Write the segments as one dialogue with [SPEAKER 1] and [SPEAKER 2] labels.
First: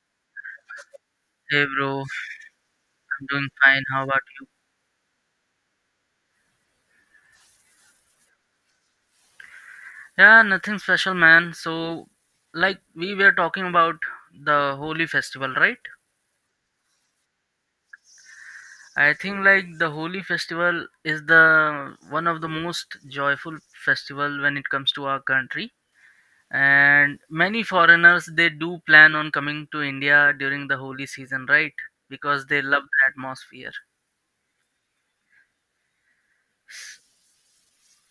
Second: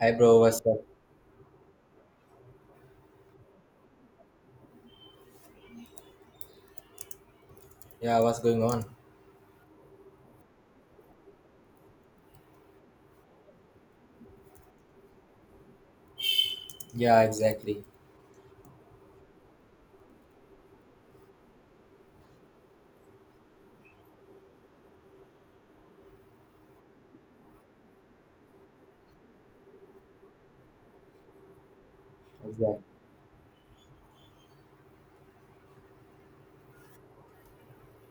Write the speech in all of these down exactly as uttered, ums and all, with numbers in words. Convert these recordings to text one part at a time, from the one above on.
[SPEAKER 1] Hi, bro, what's up?
[SPEAKER 2] Hey bro, I'm doing fine. How about you?
[SPEAKER 1] Yeah, what's going on?
[SPEAKER 2] Yeah, nothing special, man. So, like we were talking about the Holi festival, right?
[SPEAKER 1] Yeah, exactly.
[SPEAKER 2] I think like the Holi festival is the one of the most joyful festival when it comes to our country. And many foreigners they do plan on coming to India during the Holi season, right? Because they love
[SPEAKER 1] Exactly.
[SPEAKER 2] the atmosphere.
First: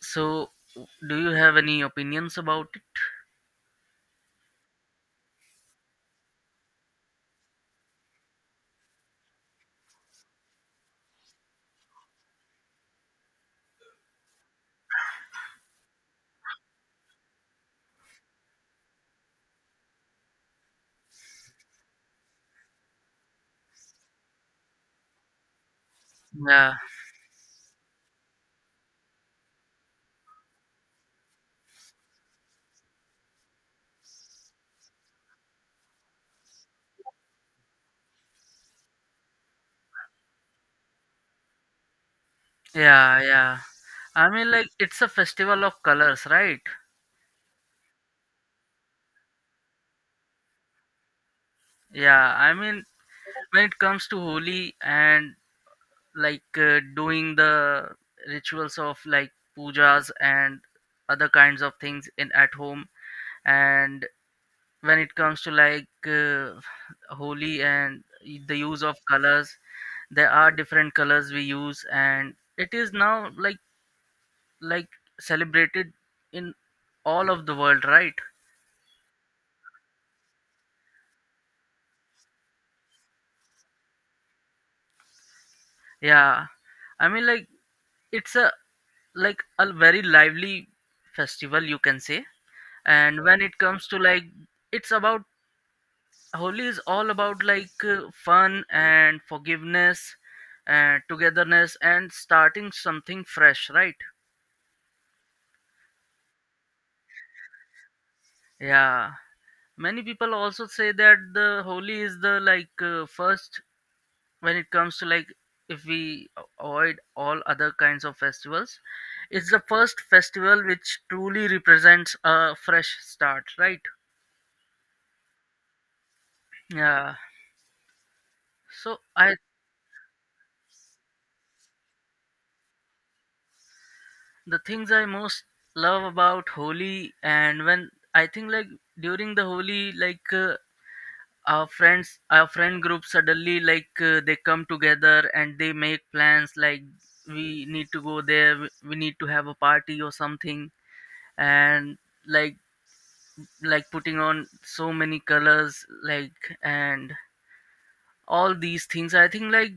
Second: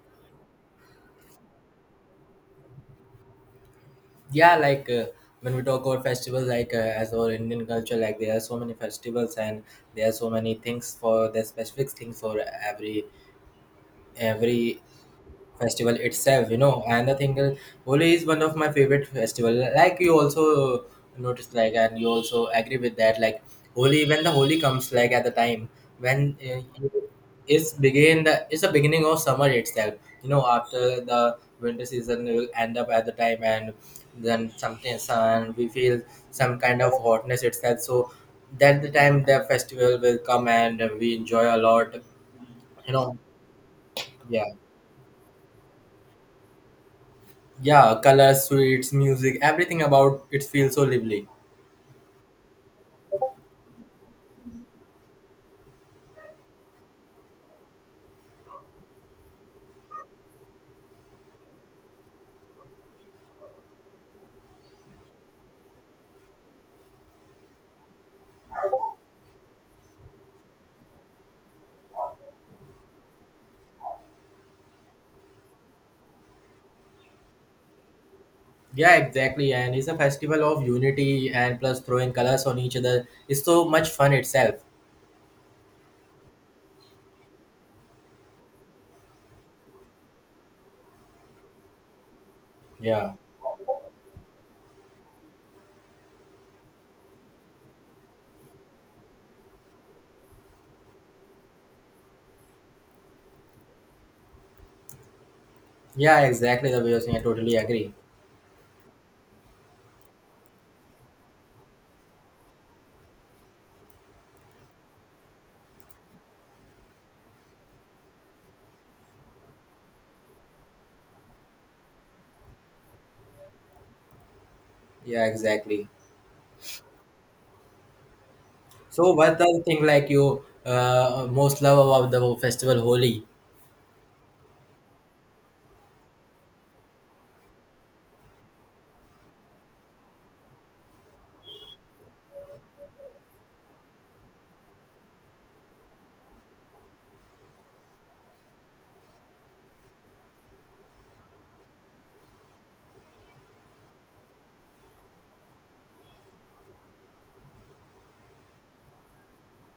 [SPEAKER 2] So, do you have any opinions about it?
[SPEAKER 1] Yeah, like uh, when we talk about festivals, like uh, as our Indian culture, like there are so many festivals, and there are so many things for the specific things for every every festival itself, you know. And i think uh, Holi is one of my favorite festival, like you also noticed, like, and you also agree with that. Like Holi, when the Holi comes, like at the time when
[SPEAKER 2] Yeah.
[SPEAKER 1] uh, it's begin the it's the beginning of summer itself, you know, after the winter season will end up at the time, and then something sun we feel some kind of hotness itself. So that the time the festival will come and we enjoy a lot, you know.
[SPEAKER 2] Yeah, yeah. I
[SPEAKER 1] Yeah.
[SPEAKER 2] mean, like, it's a festival of colors, right?
[SPEAKER 1] Yeah, colors, sweets, music, everything about it feels so lively.
[SPEAKER 2] Yeah, I mean, when it comes to Holi and like uh, doing the rituals of like pujas and other kinds of things in at home, and when it comes to like uh, Holi and y- the use of colors, there are different colors we use, and it is now like like celebrated in all of the world, right?
[SPEAKER 1] Yeah, exactly. And it's a festival of unity, and plus throwing colors on each other. It's so much fun itself.
[SPEAKER 2] Yeah. I mean, like it's a like a very lively festival you can say
[SPEAKER 1] Yeah.
[SPEAKER 2] and when it comes to like it's about holi is all about like uh, fun and forgiveness and togetherness and starting something fresh, right?
[SPEAKER 1] Yeah, exactly. The way you're saying, I totally agree.
[SPEAKER 2] Yeah, many people also say that the holi is the like uh, first, when it comes to like, if we avoid all other kinds of festivals, it's the first festival which truly represents a fresh start, right?
[SPEAKER 1] Yeah, exactly.
[SPEAKER 2] Yeah. So
[SPEAKER 1] So,
[SPEAKER 2] I,
[SPEAKER 1] what the thing like you uh, most love about the festival Holi?
[SPEAKER 2] the things I most love about Holi, and when I think like during the Holi like uh, our friends our friend group suddenly like uh, they come together and they make plans like we need to go there, we we need to have a party or something, and like like putting on so many colors like, and all these things I think like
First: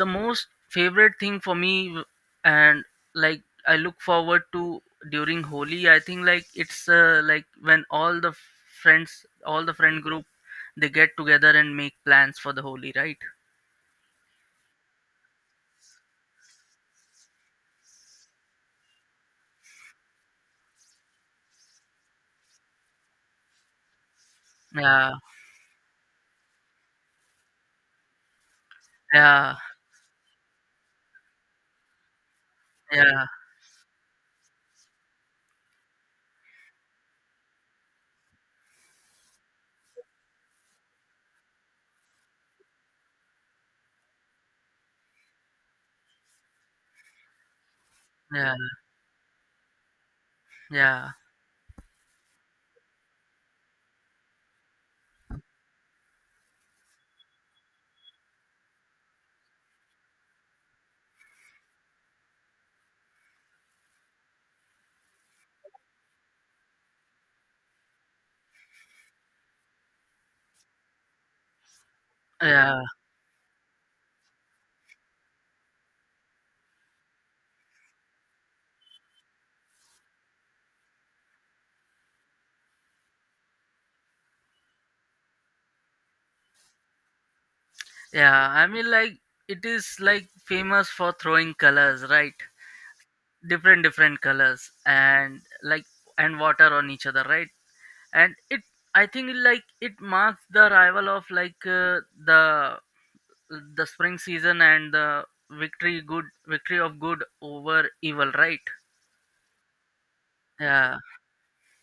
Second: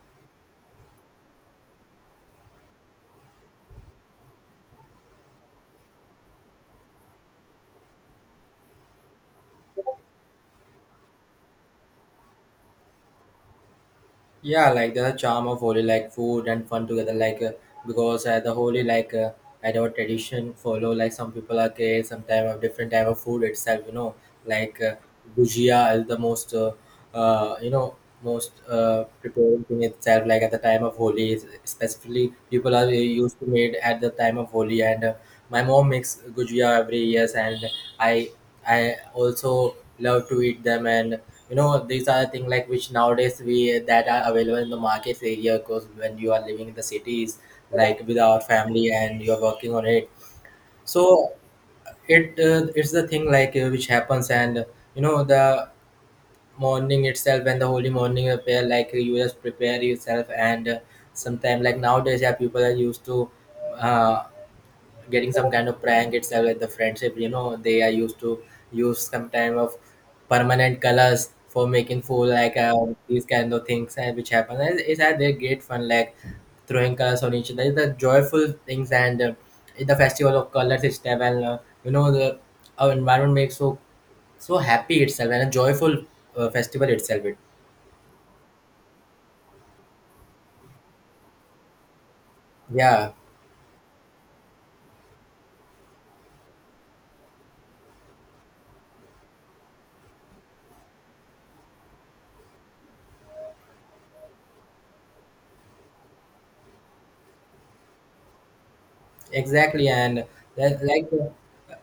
[SPEAKER 2] the most favorite thing for me w- and like I look forward to during holi, I think like it's uh, like when all the friends all the friend group, they get together and make plans for the holi, right?
[SPEAKER 1] Yeah, like there's a charm of Holy, like food and fun together, like uh, because at the Holy, like uh, at our tradition, follow, like some people are gay, some type of different type of food itself, you know, like uh,
[SPEAKER 2] Yeah.
[SPEAKER 1] bhujia is the most, uh, uh, you know, most uh,
[SPEAKER 2] Yeah.
[SPEAKER 1] preparing thing itself. Like at the time of Holy, specifically, people are uh,
[SPEAKER 2] Yeah.
[SPEAKER 1] used to made at the time of Holy. And uh, my mom makes gujia every year, and I I also love to eat them. And you know, these are things like which nowadays we that are available in the market area. Because when you are living in the cities, like with our
[SPEAKER 2] Yeah.
[SPEAKER 1] family, and you are working on it,
[SPEAKER 2] Yeah.
[SPEAKER 1] so it uh, it's the thing like uh, which happens. And you know, the morning itself, and the Holy morning prepare, like you just prepare yourself. And uh, sometimes, like nowadays, yeah, people are used to. Uh, Getting some kind of prank itself, like the friendship, you know, they are used to use some kind of permanent colors for making fool, like uh,
[SPEAKER 2] Yeah.
[SPEAKER 1] these kind of things uh, which happen. And it's uh, they're great fun, like throwing colors on each other, the joyful things. And uh, the festival of colors itself. And uh, you know, the our environment makes so so happy itself, and a joyful uh, festival itself it.
[SPEAKER 2] Yeah, I mean, like it is like famous for throwing colors, right?
[SPEAKER 1] Yeah.
[SPEAKER 2] Different different colors and like, and water on each other, right? And it, I think like it marks the arrival of like uh, the the spring season and the victory, good victory of good over evil, right?
[SPEAKER 1] Exactly, and that
[SPEAKER 2] Yeah.
[SPEAKER 1] like,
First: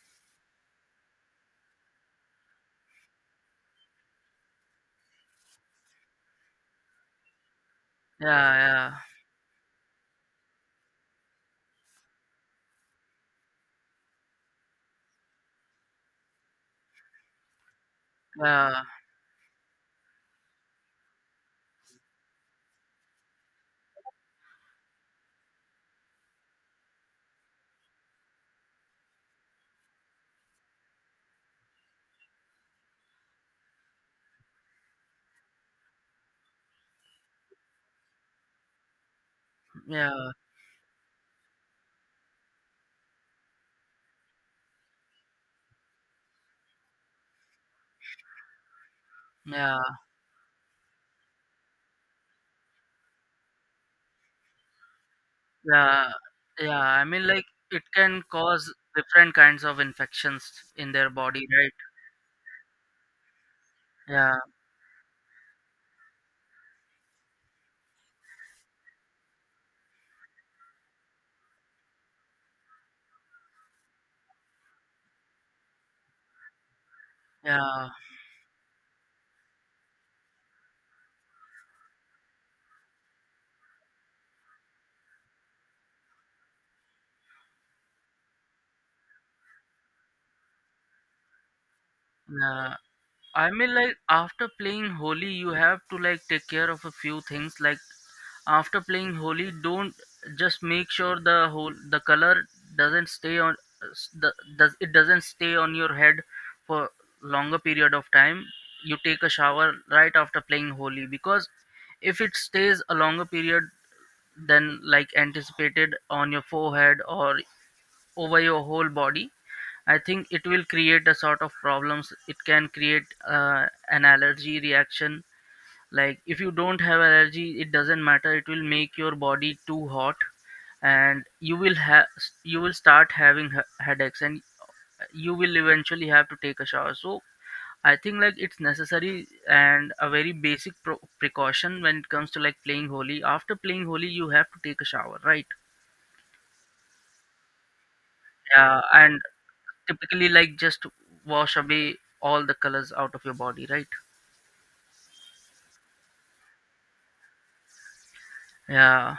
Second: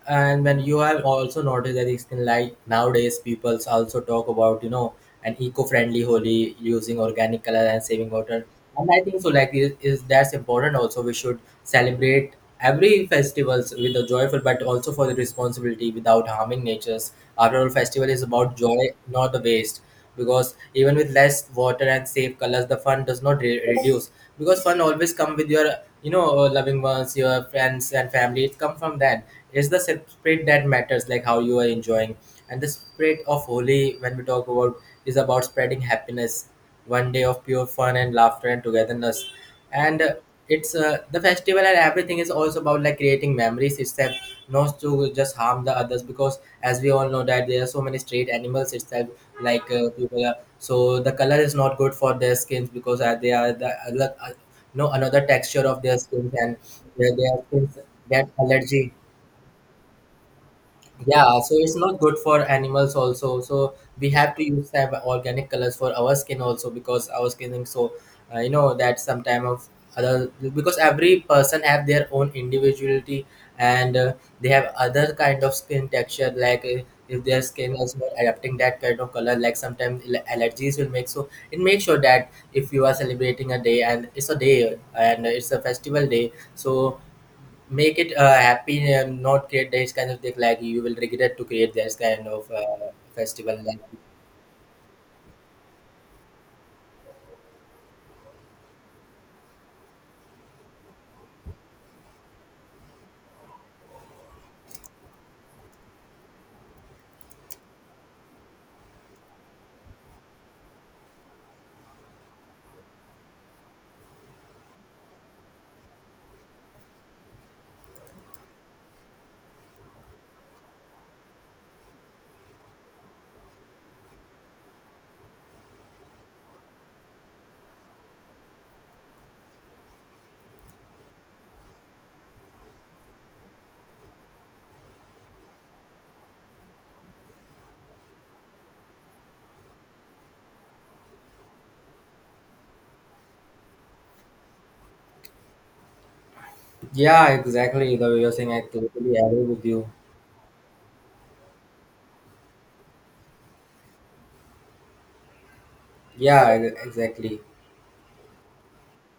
[SPEAKER 1] and when you have also noticed that it's been, like, nowadays people's also talk about, you know, an eco-friendly Holy, using organic color and saving water.
[SPEAKER 2] Yeah.
[SPEAKER 1] And
[SPEAKER 2] Yeah.
[SPEAKER 1] I think so, like, is, is that's important also. We should celebrate every festivals with a joyful, but also for the responsibility without harming natures. After all, festival is about
[SPEAKER 2] Yeah.
[SPEAKER 1] joy, not the waste. Because even with less water and safe colors, the fun does not re- reduce. Because fun always come with your, you know, uh, loving ones, your friends and family. It come from that. It's the spirit that matters, like how you are enjoying. And the spirit of Holy, when we talk about, is about spreading happiness, one day of pure fun and laughter and togetherness. And uh,
[SPEAKER 2] Yeah.
[SPEAKER 1] it's uh, the festival and everything is also about like creating memories itself, not to just harm the others, because as we all know that there are so many street animals itself. like
[SPEAKER 2] Yeah.
[SPEAKER 1] uh, people are, so the color is not good for their skins, because uh, they are the uh, like, uh, no another texture of their
[SPEAKER 2] Yeah.
[SPEAKER 1] skins. And
[SPEAKER 2] Yeah, I
[SPEAKER 1] their,
[SPEAKER 2] mean,
[SPEAKER 1] their
[SPEAKER 2] like
[SPEAKER 1] skins
[SPEAKER 2] it can
[SPEAKER 1] get
[SPEAKER 2] cause
[SPEAKER 1] allergy.
[SPEAKER 2] different kinds of infections in their
[SPEAKER 1] Yeah,
[SPEAKER 2] body,
[SPEAKER 1] so
[SPEAKER 2] right?
[SPEAKER 1] it's not good for animals also. So we have
[SPEAKER 2] Yeah.
[SPEAKER 1] to use some organic colors for our skin also, because our skin is so uh, you know, that sometime of other, because every person have their own individuality. And uh, they have other kind of skin texture, like uh, if their skin
[SPEAKER 2] Yeah.
[SPEAKER 1] is not adapting that kind of color, like sometimes al- allergies will make. So it makes sure that if you are celebrating a day, and it's a day, and it's a festival day, so make it uh, happy, and not create these kind of thing, like you will regret to create this kind of
[SPEAKER 2] Yeah,
[SPEAKER 1] uh,
[SPEAKER 2] I
[SPEAKER 1] festival.
[SPEAKER 2] mean,
[SPEAKER 1] Like,
[SPEAKER 2] like after playing holy you have to like take care of a few things like. After playing Holi, don't just make sure the whole the color doesn't stay on s- the, does it doesn't stay on your head for longer period of time. You take a shower right after playing Holi, because if it stays a longer period than like anticipated on your forehead or over your whole body, I think it will create a sort of problems. It can create uh, an allergy reaction, like if you don't have allergy it doesn't matter, it will make your body too hot and you will have, you will start having he- headaches, and you will eventually have to take a shower. So I think like it's necessary and a very basic pro- precaution when it comes to like playing holy, after playing holy you have to take a shower, right?
[SPEAKER 1] yeah, exactly. The way you're saying, I
[SPEAKER 2] Yeah,
[SPEAKER 1] totally
[SPEAKER 2] and
[SPEAKER 1] agree with you.
[SPEAKER 2] typically like just wash away all the colors out of your body, right?
[SPEAKER 1] Yeah, e- exactly.
[SPEAKER 2] Yeah.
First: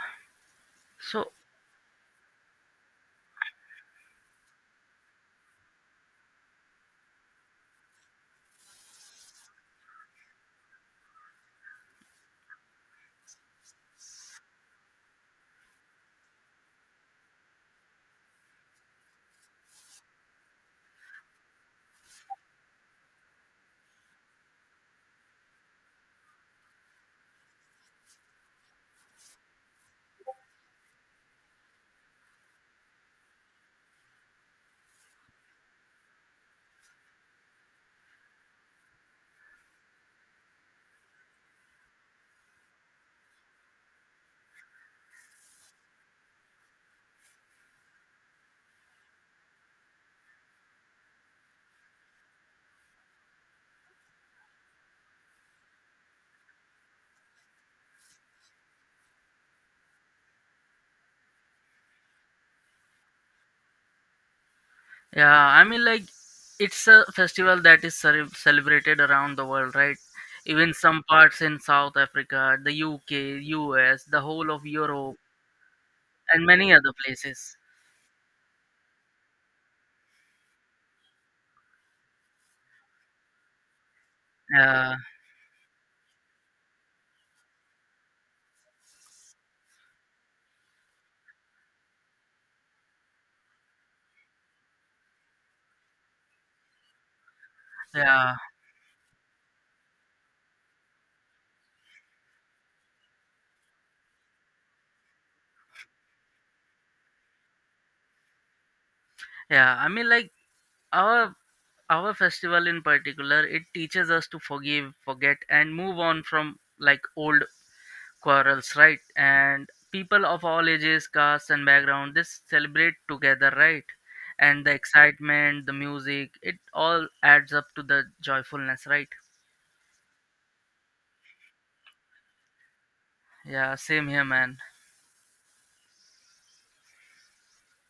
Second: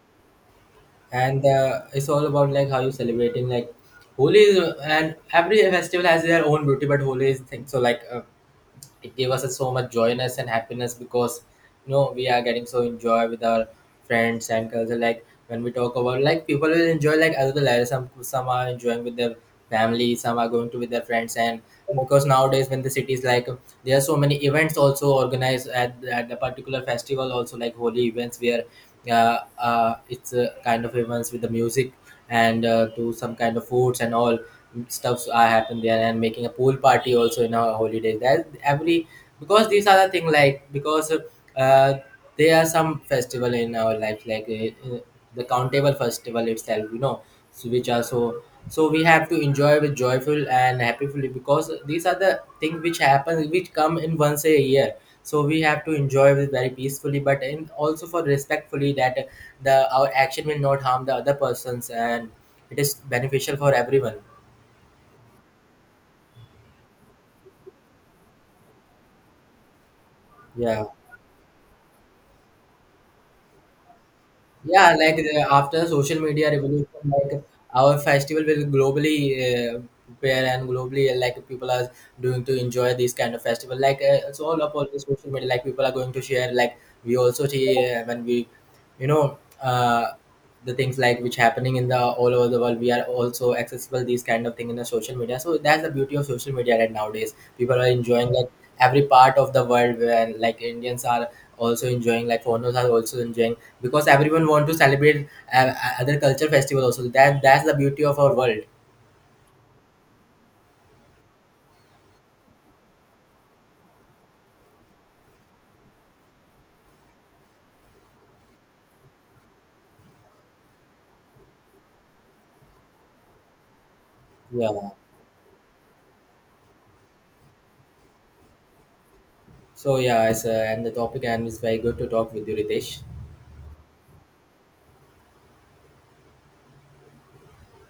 [SPEAKER 2] So,
[SPEAKER 1] And uh, it's all about like how you celebrating. Like Holi is, and every festival has their own beauty, but Holi is thing. So like uh, it gave us so much joyness and happiness, because you know, we are getting so enjoy with our friends and culture. Like when we talk about, like people will enjoy, like other lives, some some are enjoying with their family, some are going to with their friends. And because nowadays when the cities, like, there are so many events also organized at, at the particular festival also, like Holy events, where uh, uh, it's uh, kind of events with the music. And uh, do some kind of foods, and all stuffs are happen there, and making a pool party also in our holiday, that every, because these are the thing like, because uh, there are some festival in our life, like uh, uh, the countable festival itself, you know. So which are so, so we have to enjoy with joyful and happily, because these are the things which happen, which come in once a year. So we have to enjoy with very peacefully, but in also for respectfully, that the our action will not harm the other persons, and it is beneficial for everyone.
[SPEAKER 2] yeah, I mean, like, it's a festival that is cere- celebrated around the world, right? Even
[SPEAKER 1] Yeah.
[SPEAKER 2] some parts in South Africa, the U K, U S, the whole of
[SPEAKER 1] Yeah, like
[SPEAKER 2] Europe,
[SPEAKER 1] the, after social
[SPEAKER 2] and
[SPEAKER 1] media
[SPEAKER 2] many
[SPEAKER 1] revolution,
[SPEAKER 2] other
[SPEAKER 1] like
[SPEAKER 2] places.
[SPEAKER 1] our festival will globally uh, prepare, and globally uh, like people are doing to enjoy this kind of festival. Like uh, it's all about
[SPEAKER 2] Yeah,
[SPEAKER 1] the social media. Like people are going to share. Like we also see uh, when we, you know, uh, the things like which happening in the all over the world. We are also accessible these kind of thing in the social media. So that's the beauty of social media right nowadays. People are enjoying
[SPEAKER 2] yeah,
[SPEAKER 1] like every part of the world, where like Indians are also enjoying, like foreigners are also enjoying, because everyone want to celebrate uh, uh, other culture festival also. That that's the beauty of our world.
[SPEAKER 2] yeah. I mean, like, our our festival in particular, it teaches us to forgive, forget, and move on from like old quarrels, right? And people of all ages, castes, and background, they celebrate together, right? And the
[SPEAKER 1] Yeah.
[SPEAKER 2] excitement, the music, it all adds up to the joyfulness, right?
[SPEAKER 1] So yeah, it's, uh, and the topic, and it's very good to talk with you, Ritesh.
[SPEAKER 2] Yeah, same here, man.